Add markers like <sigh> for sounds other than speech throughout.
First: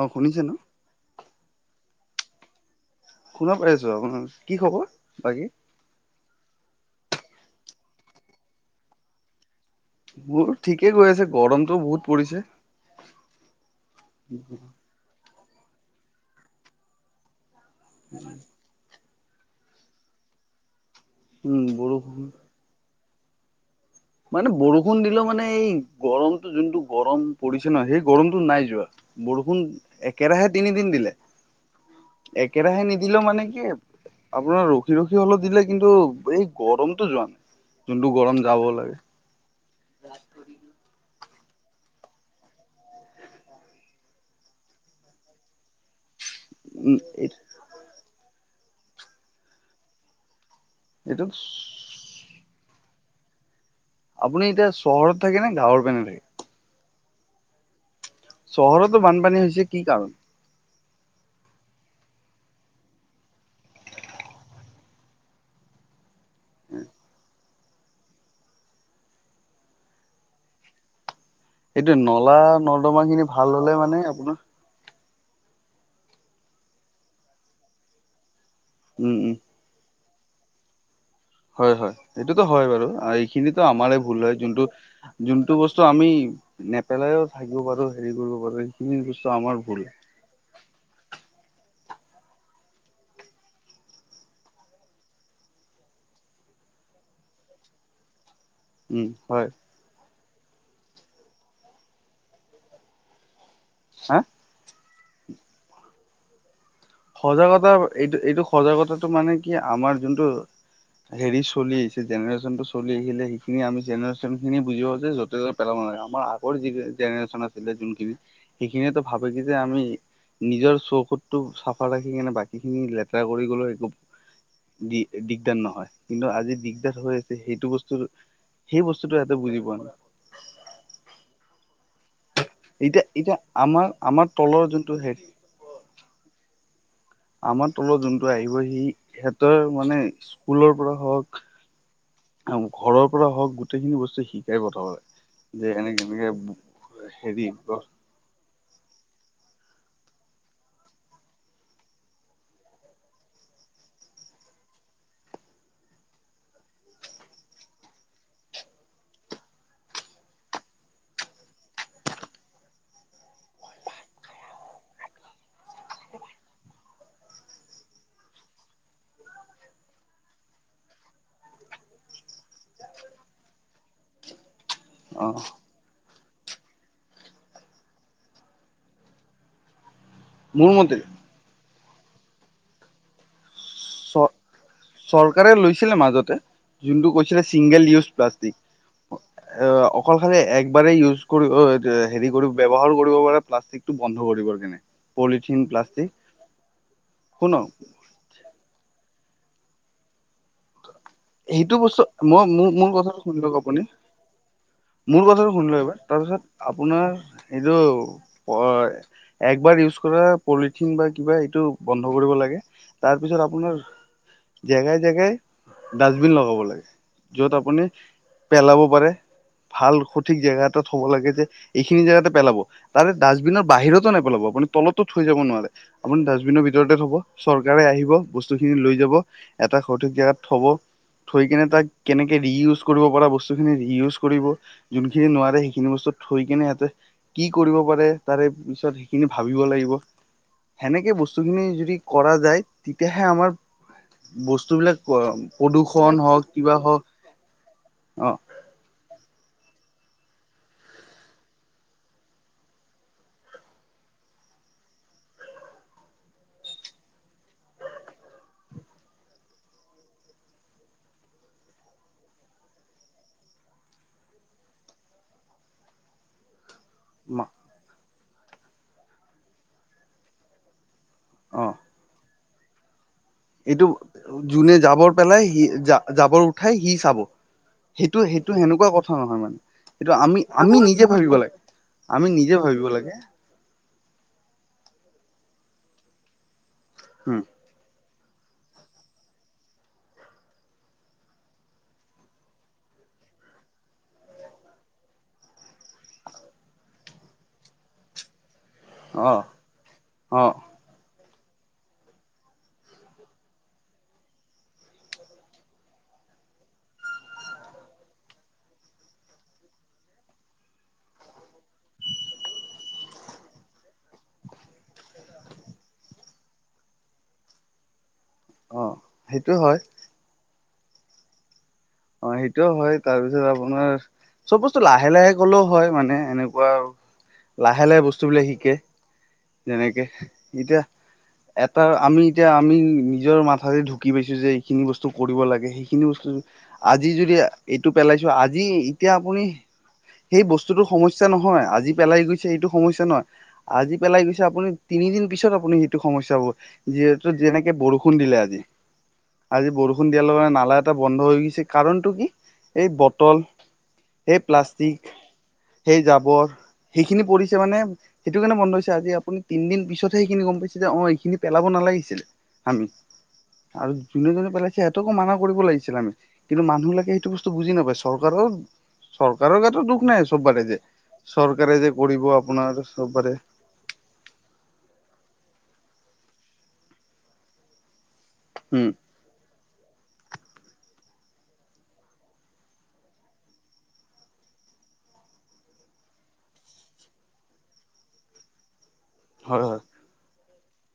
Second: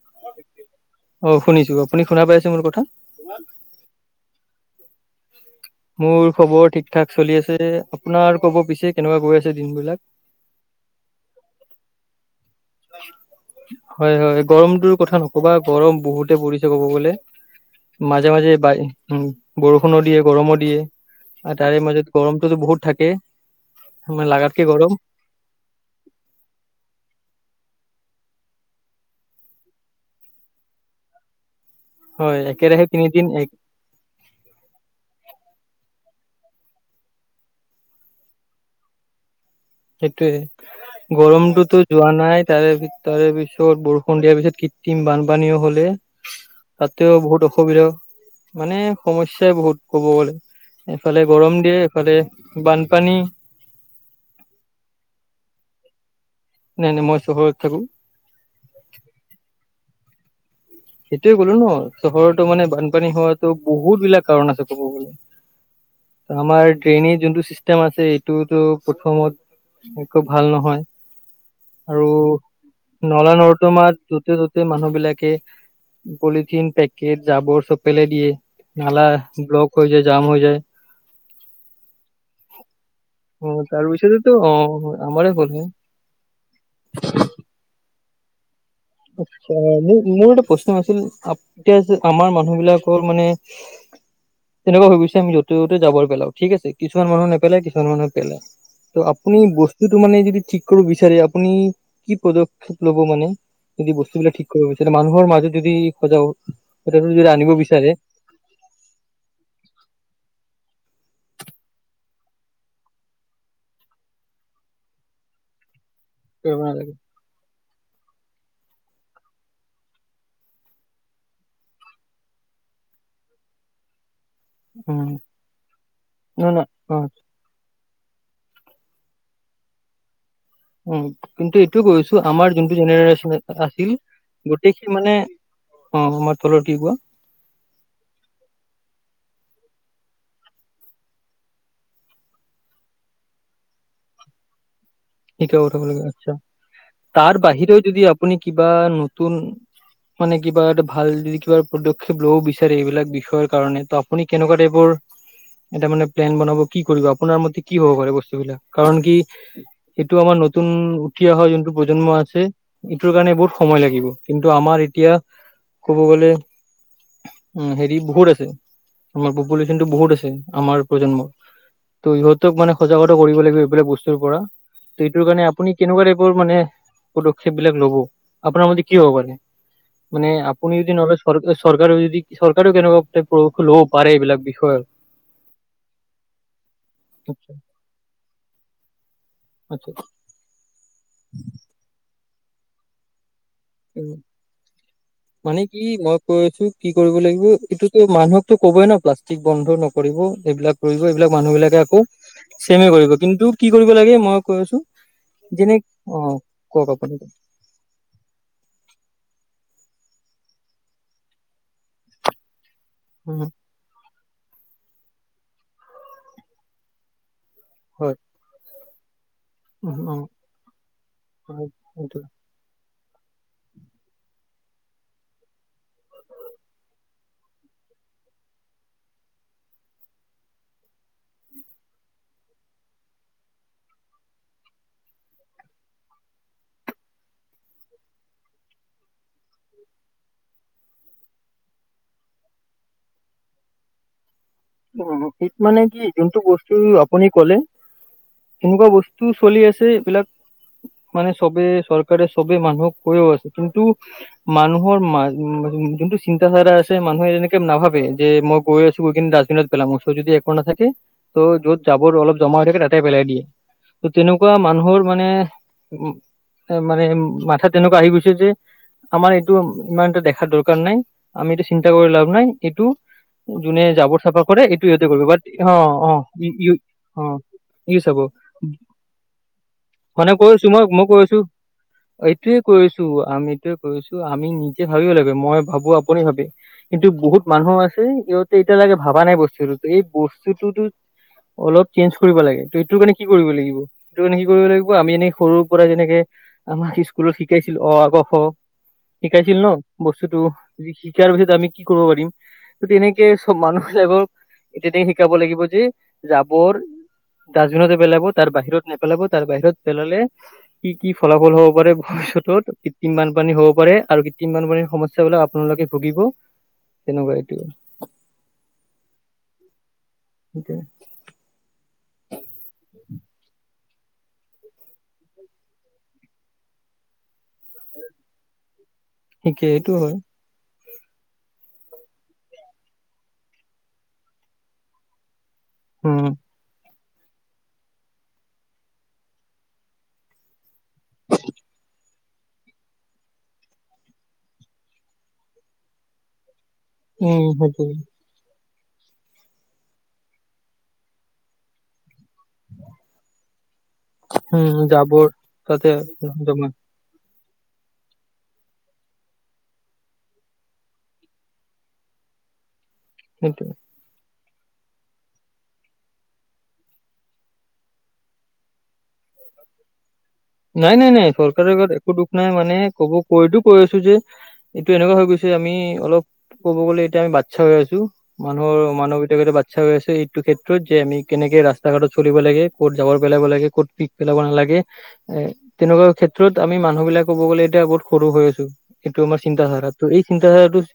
অঁ শুনিছে নো? অ শুনিছো। আপুনি শুনা পাইছে মোৰ কথা? শুনা পাই আ। আপোনাৰ কি খবৰ বাকী? মোৰ খবৰ ঠিক-ঠাক চলি আছে। আপোনাৰ ক'ব পিছে কেনেকুৱা গৈ আছে দিনবলাক? মোৰ ঠিকে গৈ আছে, গৰমতটো বহুত পৰিছে। হয় হয় গৰমটোৰ কথা নক ক'বা গৰম বহুতে পৰিছে ক'ব গ'লে, মাজে মাজে ব উম ব, ৰষুণো দিয়ে গৰমো দিয়ে আৰু উম তাৰে মাজত বৰষুণ গৰমটো বহুত থাকে। মানে লাগাতকে গৰম বৰষুণ দিলে, মানে এই গৰমটো যোন গৰম পৰিছে নহয়, সেই গৰমতটো নাই যোৱা, বৰষুণ একেৰাহে তিনিদিন দিলে। হয় একেৰাহে নিদিলে তিনিদিন মানে এক কি আপোনাৰ ৰখি ৰখি হলেও দিলে, কিন্তু এই গৰমটো যোৱা নাই। যোনটো গৰম যাব লাগে। সেইটোয়ে। গৰমটোতো যোৱা নাই, তাৰে তাৰে পিছত বৰষুণ দিয়াৰ পিছত কৃতিম বানপানীও হলে। উম তাতেও বহুত অসুবিধা, মানে সমস্্যাই বহুত ক'ব গলে। এইটো এইফালে গৰম দিয়ে, এইফালে বানপানী। আপুনি এতিয়া চহৰত থাকে, নে গাঁৱৰ পিনে থাকে? নাই নাই মই চহৰত থাকো। চহৰতো বানপানী হৈছে কি কাৰণ? সেইটোয়ে ক'লো ন, চহৰতো মানে বানপানী হয় তো বহুত বিলাক কাৰণ আছে, কব গলে। আমাৰ ড্ৰেইনেজ যোনটো চিষ্টেম আছে এইটোতো প্ৰথমত একো ভাল নহয়, এইটো আৰু, নলা নৰ্দমা খিনি নলা ভাল হলে মানে নৰ্দমাত আপোনাৰ যতে ততে মানুহ বিলাকে পলিথিন পেকেট জাবৰ চব পেলাই দিয়ে, নালা উম উম ব্লক হৈ যায়, জাম হৈ যায়। হয় হয়, এইটো হয় বাৰু, অ এইখিনিটো আমাৰে ভুল তাৰপিছতেতো হয় অ যোনটো আমাৰে ভুল যোনটো হয় বস্তু আমি, নেপেলাইও থাকিব পাৰো, হেৰি কৰিব পাৰো। সেইখিনি বস্তু আচ্ছা, আমাৰ ভুল মোৰ মোৰ এটা প্ৰশ্ন আছিল, এতিয়া আমাৰ মানুহ বিলাকৰ মানে তেনেকুৱা হৈ গৈছে, আমি যতে ত'তে যাবৰ পেলাও, ঠিক আছে, কিছুমান মানুহ নেপেলাই, কিছো মানুহ পেলাই। উম ত' আপুনি হয় বস্তুটো মানে যদি ঠিক কৰিব বিচাৰে, আপুনি কি পদক্ষেপ লব মানে? যদি হা বস্তুবিলাক ঠিক কৰিব বিচাৰে মানুহৰ মাজত যদি সজা, স যদি আনিব বিচাৰে। সজা কথাটো মানে কি আমাৰ যোনটো হেৰি চলি আহিছে, জেনেৰেশচন টো চলি আহিলে, সেইখিনি আমি জেনেৰেশচন খিনি বুজিব পাও যে য পেলাব নালাগে, আমাৰ কৰিব আগৰ যিটো নালাগে। জেনেৰেশ্যন আছিলে যোনখিনি, সেইখিনিয়েতো ভাবে কি যে আমি নিজৰ চৌকুদতটো চাফ ৰাখি কিনে, বাকী খিনি লেতেৰা কৰি গ'লেও একো দি উম, দিগদাৰ নহয়, কিন্তু নহয় আজি নহয় দিগদাৰ অ' হৈ সেইটো বস্তু, সেই বস্তুতটো ইহতে বুজি পোৱা নাই। উম, কিন্তু এইটো কৈছো আমাৰ যোনটো এতিয়া এতিয়া জেনেৰে্যন আমাৰ আছিল, আমাৰ তলৰ গোটেইখিন যোনটো মানে হেৰি অ' আমাৰ থল ঠিক হোৱা। আমাৰ তলত যোনটো আহিব, সি সিহঁতৰ মানে, স্কুলৰ পৰা হওক ঘৰৰ পৰা হওক গোটেইখিনি বস্তু শিকাই পঠোৱা হয়। শিকা পঠাব লাগে, আচ্ছা, তাৰ হেৰি বাহিৰেও যদি আপুনি কিবা নতুন মানে কিবা এটা ভাল যে কিবা পদক্ষেপ ল'ব বিচাৰে, এইবিলাক বিষয়ৰ কাৰণে ত আপুনি কেনেকুৱা টাইপৰ এটা মানে প্লেন বনাব, কি কৰিব আপোনাৰ মতে কি হ'ব পাৰে বস্তুবিলাক, কাৰন কি সেইটো আমাৰ নতুন, উঠি অহা যোনটো প্ৰজন্ম আছে। ইটোৰ কাৰণে বহুত সময় লাগিব, কিন্তু আমাৰ এতিয়া কব গলে উম হেৰি বহুত আছে, আমাৰ পপুলেশ্বন টো বহুত আছে, আমাৰ প্ৰজন্মৰ। ত' ইহঁতক মানে সজাগতা কৰিব লাগিব, এইবিলাক বস্তুৰ পৰা ত অ এইটোৰ কাৰণে আপুনি কেনেকুৱা টাইপৰ মানে, পদক্ষেপ বিলাক লব আপোনাৰ মতে কি হ'ব পাৰে? মানে মোৰ আপুনি যদি মতে নলয়, চৰ চৰকাৰেও যদি চৰকাৰেও কেনেকা পদক্ষেপ ল'ব পাৰে চ এইবিলাক বিষয়ে। চৰকাৰে লৈছিলে মাজতে, যোনটো কৈছিলে আচ্ছা ছিংগেল ইউজ প্লাষ্টিক। অ' আচ্ছা অকল খালি একবাৰেই ইউজ কৰিব, হেৰি ব্যৱহাৰ কৰিব পাৰে প্লাষ্টিক। মানে কি প্লাষ্টিক মই কৈ আছো, কি কৰিব শুনক লাগিব এইটোতো মানুহকতো ক'বই ন প্লাষ্টিক বন্ধ নকৰিব, এইবিলাক কৰিব এইবিলাক মানুহ সেইটো বিলাকে বস্তু আকৌ মই মোৰ চেমে মোৰ কৰিব কথাটো শুনি কিন্তু লওক কি আপুনি কৰিব লাগে মই কৈ আছো মোৰ কথাটো শুনি যেনে লওক এবাৰ অ তাৰপিছত কওক আপোনাৰ আপুনি এইটো প একবাৰ ইউজ কৰা পলিথিন বা কিবা এইটো বন্ধ কৰিব লাগে উম তাৰপিছত আপোনাৰ জেগাই জেগাই ডাষ্টবিন লগাব লাগে য'ত আপুনি হয় পেলাব পাৰে ভাল উম অ সঠিক জেগা এটাত থব লাগে যে হয় এইখিনি সেইটোৱে। জেগাতে পেলাব তাৰে ডাষ্টবিনৰ বাহিৰতো নেপেলাব আপুনি তলতো থৈ যাব নোৱাৰে আপুনি ডাষ্টবিনৰ ভিতৰতে থব চৰকাৰে আহিব বস্তুখিনি লৈ যাব এটা সঠিক জোগাত থব থৈ কিনে তাক কেনেকে ৰিউজ কৰিব পৰা বস্তুখিনি ৰিউজ কৰিব যোনখিনি নোৱাৰে সেইখিনি বস্তু থৈ কিনে সিহঁতে কি কৰিব পাৰে তাৰে পিছত সেইখিনি ভাবিব লাগিব সেনেকে বস্তুখিনি যদি কৰা যায় তেতিয়াহে আমাৰ বস্তুবিলাক উ শীত মানে কি প্ৰদূষণ যোনটো হওক কিবা বস্তু হওক আপুনি ক'লে অ এনেকুৱা বস্তু চলি আছে এইবিলাক মানে চবে চৰকাৰে চবে মানুহক কৈও আছে কিন্তু মানুহৰ ম যোনটো চিন্তাাধাৰা আছে মানুহে এনেকে নাভাবে যে মই গৈ আছো গৈ কি <unintelligible> বিনত পেলাম ওচৰত যদি একো না থাকে ত' য'ত জাবৰ অলপ জমা হৈ থাকে টাটেই পেলাই দিয়ে ত তেনেকুৱা মানুহৰ মানে উ এ মানে মা মাথা তেনেকুৱা আহি গৈছে যে আমাৰ এইটো ইমান এটা দেখাৰ দৰকাৰ নাই আমি অ এইটো চিন্তা কৰি লাভ নাই এইটো জোনে এইটো জাবৰ চাফা কৰে যোনে এইটো সিহঁতে জাবৰ কৰিব বাট পেলাই সি অ জা অ জাবৰ উঠাই ই সি চাব অ ই চাব সেইটো সেইটো সেনেকুৱা কথা নহয় মানে এইটো মানে আমি কৈ আছো আমি মই মই নিজে কৈ ভাবিব আছো লাগে আমি নিজে এইটোয়ে ভাবিব কৰিছো লাগে আমি এইটোয়ে কৰিছো আমি নিজে ভাবিব লাগিব মই ভাবো আপুনি ভাবে কিন্তু উম বহুত মানুহ আছে ইহঁতে এতিয়ালৈকে ভবা নাই বস্তুটোতো এই বস্তুটোতো অলপ চেঞ্জ কৰিব লাগে ত এইটো কাৰণে কি কৰিব লাগিব সেইটো কাৰণে কি কৰিব লাগিব আমি এনেই সৰুৰ পৰাই যেনেকে আমাক স্কুলত শিকাইছিল অ আ ক খ অ শিকাইছিল ন বস্তুটো অ যে শিকাৰ পিছত আমি কি কৰিব পাৰিম ত তেনেকে চব মানুহ বোৰ এতিয়া দি শিকাব লাগিব যে জাবৰ দাজবিনতে পেলাব তাৰ বাহিৰত নেপেলাব তাৰ বাহিৰত পেলালে কি কি ফলাফল হ'ব পাৰে ভৱিষ্যত কৃত্ৰিম বানপানী হ'ব পাৰে আৰু কৃত্ৰিম বানপানীৰ সমস্যা বিলাক আপোনালোকে ভুগিব তেনেকুৱা এইটো অ সেইটো হয় উ <unintelligible> অ', সেইটোও হয়। তাৰপিছত আপোনাৰ চব বস্তু লাহে লাহে কলেও হয় মানে এনেকুৱা। লাহে লাহে বস্তুবিলাক শিকে ঠিকে এইটো যেনেকে, হয় এতিয়া এটা আমি এতিয়া আমি নিজৰ মাথাৰে ঢুকি পাইছো, যে এইখিনি বস্তু কৰিব লাগে সে খিনি উম বস্তু আজি যদি এইটো পেলাইছো, আজি এতিয়া আপুনি সেই বস্তুতো সমস্যা নহয়, আজি পেলাই গৈছে সেইটো সমস্যা নহয়। আজি পেলাই গৈছে, আপুনি তিনিদিন পিছত আপুনি সেইটো সমস্যা হ'ব। যিহেতু উম যেনেকে সেইটোৱে বৰষুণ দিলে আজি, আজি বৰষুণ দিয়াৰ লগে লগে নালা এটা বন্ধ হৈ গৈছে। কাৰণটো কি? এই বটল, এই উম প্লাষ্টিক, জাবৰ তাতে এই জাবৰ। জমা সেইখিনি পৰিছে মানে। সেইটোকাৰণে বন্ধ হৈছে, আজি আপুনি তিনদিন পিছতহে সেইখিনি গম পাইছে, যে অ', এইখিনি পেলাব নালাগিছিলে আমি। সেইটোৱেই। আৰু যোনে যোনে পেলাইছে, সিহঁতকো মানা কৰিব লাগিছিলে আমি। কিন্তু মানুহিলাকে সেইটো বস্তু বুজি নাপায়। চৰকাৰৰ, চৰকাৰৰ গাটো দোষ নাই। চববাৰে যে নাই, নাই, নাই। চৰকাৰে চৰকাৰৰ যে গাত একো কৰিব দুখ নাই আপোনাৰ মানে, কব চববাৰে কৈ দব কৈ আছো যে এইটো এনেকুৱা হৈ গৈছে, আমি অলপ ক'ব গ'লে এতিয়া আমি বাচ্ছা হৈ আছো। মানুহৰ উম মানুহ কেইটা গোটে বাচ্ চ্ছা হৈ আছে এইটো ক্ষেত্ৰত, যে আমি কেনেকে ৰাস্তা-ঘাটত চলিব লাগে, ক'ত জাবৰ পেলাব লাগে, ক'ত পিক পেলাব নালাগে। এ তেনেকুৱা ক্ষেত্ৰত আমি মানুহ বিলাক ক'ব গলে এতিয়া বহুত সৰু হৈ আছো, এইটো আমাৰ হয় হয় চিন্তাধাৰাত। ত' এই চিন্তাধাৰাটো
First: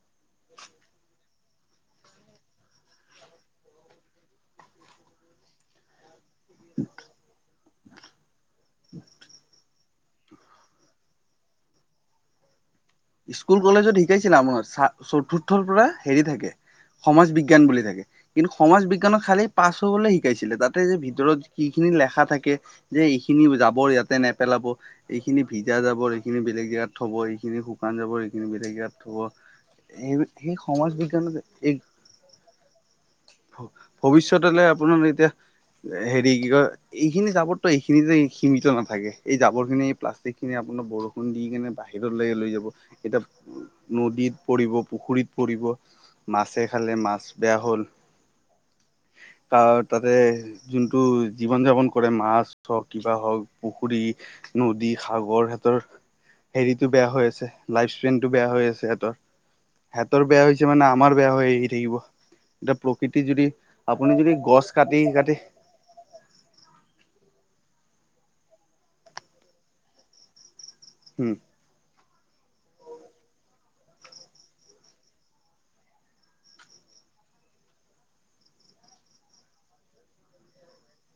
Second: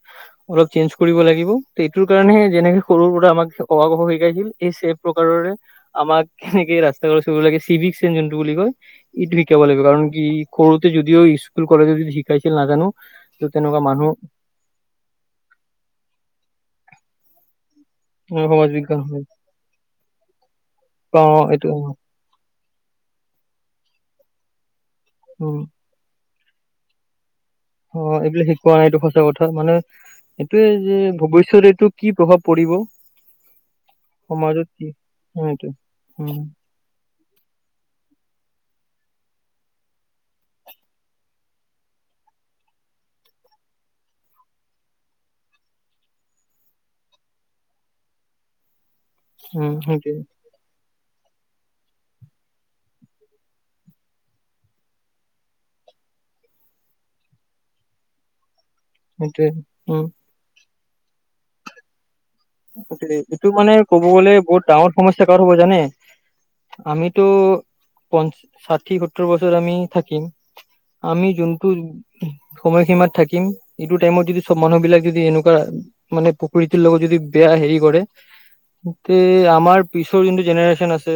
অলপ চেঞ্জ কৰিব লাগিব, এইটোৰ কাৰণেহে যেনেকে সৰুৰ পৰা আমাক অ, আ, ক, খ শিকাইছিল। এই চে প্ৰকাৰৰে, আমাক এনেকে ৰাস্তা <unintelligible> চিভিক চেনচ যোনটো বুলি কয়। ইটো শিকাব লাগিব। কাৰণ কি সৰুতে যদিও স্কুল কলেজে যদি শিকাইছিল নাজানো। ত' স্কুল তেনেকুৱা কলেজত মানুহ শিকাইছিলে আপোনাৰ, চা চতুৰ্থৰ পৰা হেৰি থাকে, সমাজ বিজ্ঞান বুলি থাকে। কিন্তু সমাজ বিজ্ঞানৰ খালী পাছ হবলৈ শিকাইছিলে, তাতে যে অ ভিতৰত কি এইটো খিনি লেখা থাকে যে এইখিনি জাবৰ ইয়াতে নেপেলাব এইখিনি উ ভিজা যাব, এইখিনি বেলেগ জেগাত থব, এইখিনি শুকান অ জাৱৰ, এইখিনি এইবিলাক শিকোৱা বেলেগ নাই এইটো ইয়াত থ'ব, সঁচা কথা মানে স সেই এইটোয়ে সমাজ যে বিজ্ঞানত ভৱিষ্যত এইটো কি প্ৰভাৱ পৰিব এই ভৱিষ্যতলৈ সমাজত কি আপোনাৰ এতিয়া, অ এইটোৱে হেৰি উম কি কয়। এইখিনি জাবৰটো এইখিনিতে সীমিত নাথাকে, এই জাবৰ খিনি এই প্লাষ্টিক খিনি আপোনাৰ বৰষুণ দি কেনে বাহিৰত ল লৈ যাব এতিয়া নদীত পৰিব, পুখুৰীত পৰিব। মাছে খালে মাছ বেয়া হ'ল। উম তাৰ তাতে সেইটোৱে যোনটো জীৱন যাপন কৰে মাছ হওঁক, কিবা হওঁক, পুখুৰী নদী, সাগৰ সিহঁতৰ হেৰিতটো বেয়া হৈ আছে। লাইফ চেইনটো বেয়া হৈ আছে সেহেতৰ, সেইটোৱে উম সেহেতৰ বেয়া হৈছে মানে আমাৰ বেয়া হৈ আহি থাকিব। এতিয়া প্ৰকৃতি যদি এইটো মানে ক'ব আপুনি যদি গ'লে গছ বহুত ডাঙৰ কাটি সমস্যা কাটি কাৰ হ'ব জানে? আমিতো প ষাঠি সত্তৰ বছৰ আমি থাকিম। আমি হম যোনটো সময়সীমাত থাকিম, এইটো টাইমত যদি সব মানুহ বিলাক যদি এনেকুৱা মানে প্ৰকৃতিৰ লগত যদি বেয়া হেৰি কৰে, তে আমাৰ পিছৰ যোনটো জেনেৰেশ্যন আছে।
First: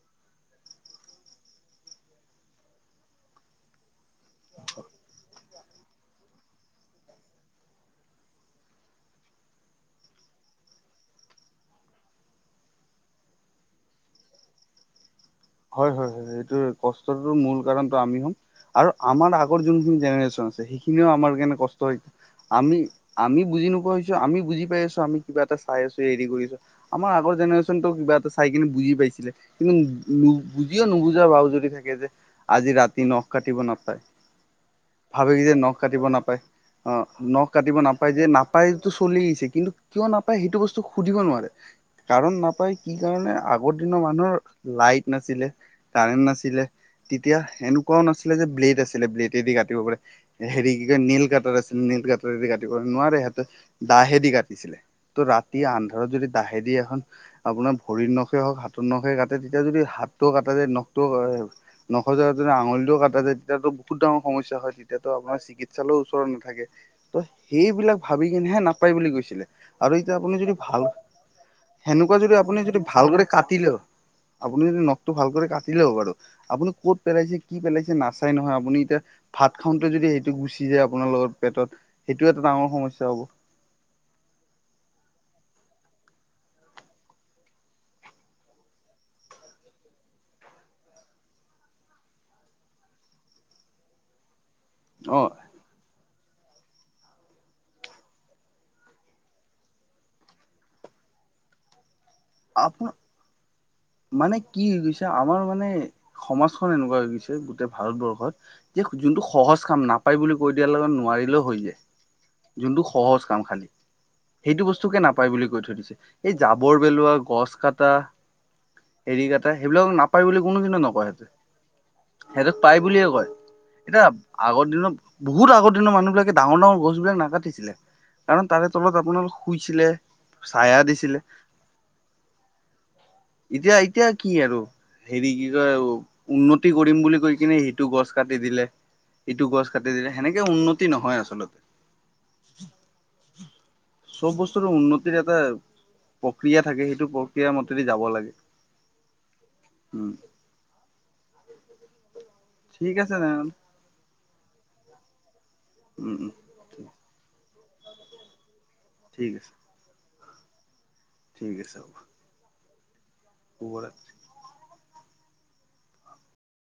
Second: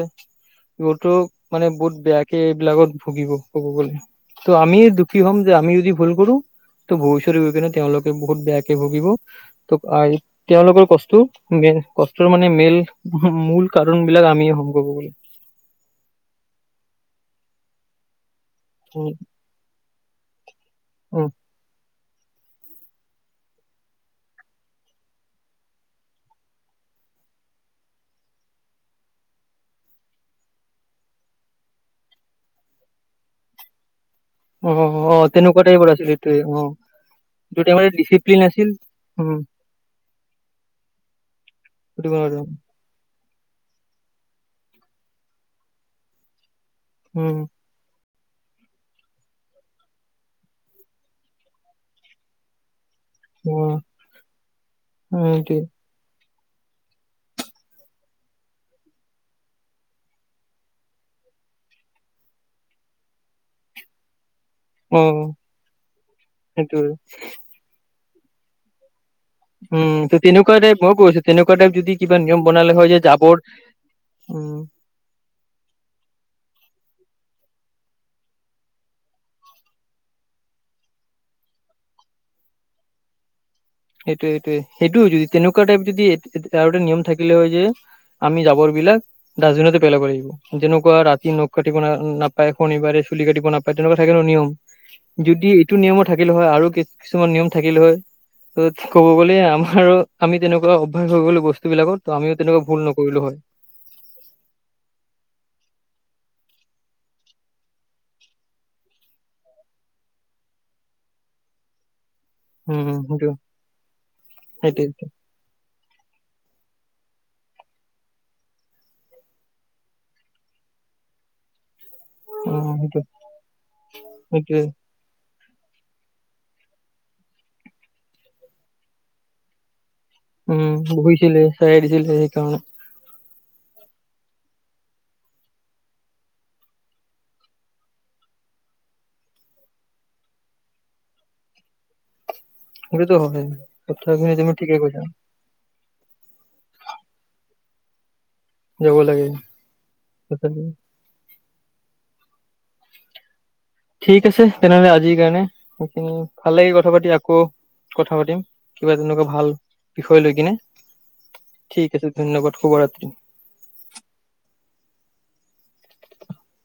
সিহঁতক মানে বহুত বেয়াকে এইবিলাকত ভুগিব ক'ব গ'লে। ত' আমি দুখী হম যে, আমি যদি ভুল কৰো ত' ভৱিষ্যতে গৈ কিনে তেওঁলোকে বহুত বেয়াকে ভুগিব, ত' তেওঁলোকৰ কষ্ট টো মেইন, কষ্টৰ মানে মেল মূল কাৰণ বিলাক আমিয়েই হম কবলৈ গ'লে। হয়, হয়, হয়। এইটোৰ কষ্টৰটো মূল কাৰণটো আমি হ'ম আৰু উম, আমাৰ আগ যোনখিনি জেনেৰেচন আছে, সেইখিনিও আমাৰ কাৰণে কষ্ট আমি, আমি বুজি নোপোৱা হৈছো, আমি বুজি পাই আছো, আমি কিবা এটা চাই আছো, হেৰি কৰিছো। আমাৰ আগৰ জেনেৰেশ্যনটো কিবা এটা চাই কিনে বুজি পাইছিলে। কিন্তু বুজিও নুবুজা ভাও জুৰি থাকে যে, আজি ৰাতি নখ কাটিব নাপায়। অ' অ' ভাবে যে তেনেকুৱা নখ টাইপ কাটিব আছিলে এইটোয়ে নাপায় অ'। অ' নখ যিটো কাটিব টাইমত নাপায় যে ডিচিপ্লিন আছিল নাপায়টো উম, চলিছে কিন্তু কিয় নাপায় সেইটো বস্তু সুধিব নোৱাৰে। কাৰণ সেইটো নাপায় কি কাৰণে আগৰ দিনৰ মানুহৰ লাইট নাছিলে, কাৰেণ্ট নাছিলে তেতিয়া উম, এনেকুৱাও নাছিলে যে ব্লেড আছিলে ব্লেডেদি কাটিব পাৰে হেৰি কি কয় নেইল কাটৰ আছিল নেইল কাটাৰদি কাটিব নোৱাৰে সিহঁত অ', দাহেদি কাটিছিলে ত উম, সেইটোৱে ৰাতি আন্ধা ঘৰত যদি দাহে দি এখন আপোনাৰ ভৰিৰ নখে হওঁক হাতৰ নখে ক তেতিয়া যদি হাতটো কটা যায় নখটো নখৰ জেগাত যদি আঙুলিটোও কাটা যায় তেতিয়াতো বহুত ডাঙৰ সমস্যা হয়। তেতিয়াতো অ', আপোনাৰ চিকিৎসালয়ৰ ওচৰত নাথাকে সেইটোৱে ত' সেইবিলাক ভাবি কিনেহে নাপায় বুলি কৈছিলে। উম, আৰু এতিয়া ত' আপুনি তেনেকুৱা যদি টাইপ ভাল মই কৈছো তেনেকুৱা টাইপ কিবা সেনেকুৱা যদি নিয়ম আপুনি বনালে যদি হয় যে ভালক জাবৰ কাটিলেও উম, আপুনি নখটো ভালকে কাটিলেও বাৰু আপুনি ক'ত পেলাইছে কি পেলাইছে নাচাই নহয় আপুনি এতিয়া ভাত খাওঁতে যদি সেইটো গুচি যায় আপোনাৰ লগত পেটত সেইটো এটা ডাঙৰ সমস্য হ'ব। সেইটোয়ে সেইটোয়ে সেইটো য তেনেকুৱা টাইপ যদি আৰু এটা নিয়ম থাকিলে হয় যে আমি জাবৰ বিলাক ডাষ্টবিনতে পেলাব লাগিব। তেনেকুৱা ৰাতি নখ কাটিব ন নাপায়, শনিবাৰে চুলি কাটিব নাপায়, তেনেকুৱা থাকে ন নিয়ম। অ যদি এইটো নিয়মৰ থাকিলে হয়, আৰু কিছুমান নিয়ম থাকিলে হয়। ত ক'ব গলে, আমাৰো আমি তেনেকুৱা অভ্যাস হৈ গ'লো বস্তু বিলাকত ত আমিও তেনেকুৱা আপো ভুল নকৰিলো হয়। মানে কি হৈ গৈছে আমাৰ মানে, সমাজখন এনেকুৱা হৈ গৈছে গোটেই ভাৰতবৰ্ষত। যে যোনটো সহজ কাম, নাপায় বুলি কৈ দিয়াৰ লগত নোৱাৰিলেও হৈ যায়। যোনটো উম উম সহজ সেইটো কাম খালি, সেইটো বস্তুকে সেইটোৱে নাপায় বুলি কৈ থৈ দিছে, এই জাবৰ পেলোৱা গছ কটা, হেৰি কটা সেইবিলাক নাপায় বুলি কোনোদিনে নকয় সিহতে। অ সিহঁতোক পাই সেইটো বুলিয়ে কয়, এতিয়া সেইটোৱে আগৰ দিনত বহুত আগৰ দিনৰ মানুহবিলাক ডাঙৰ ডাঙৰ গছ বিলাক নাকাটিছিলে। কাৰণ তাৰে তলত আপোনাৰ শুইছিলে। উম চায়া দিছিলে বহিছিলে, চাই দিছিলে সেইকাৰণে। এতিয়া, এতিয়া কি আৰু হেৰি কি কয়, উন্নতি কৰিম বুলি কৈ কিনে সেইটো গছ কাটি দিলে। ইটো গছ কাটি দিলে, সেনেকে উন্নতি নহয় আচলতে। সেইটোতো হয় কথাখিনি চব তুমি বছৰ ঠিকে কৈছা উন্নতিৰ এটা প্ৰক্ৰিয়া থাকে, সেইটো প্ৰক্ৰিয়াৰ মতেদি যাব লাগে। যাব লাগে, উম তথাপি <inaudible> ঠিক আছে তেনেহলে। ঠিক আছে তেনেহ'লে আজিৰ কাৰণে, উম সেইখিনি উম ভাল লাগিল কথা পাতি আকৌ কথা পাতিম, কিবা তেনেকুৱা ঠিক আছে ভাল, বিষয় লৈ কিনে ঠিক আছে। ধন্যবাদ, শুভৰাত্ৰি। <inaudible> <inaudible>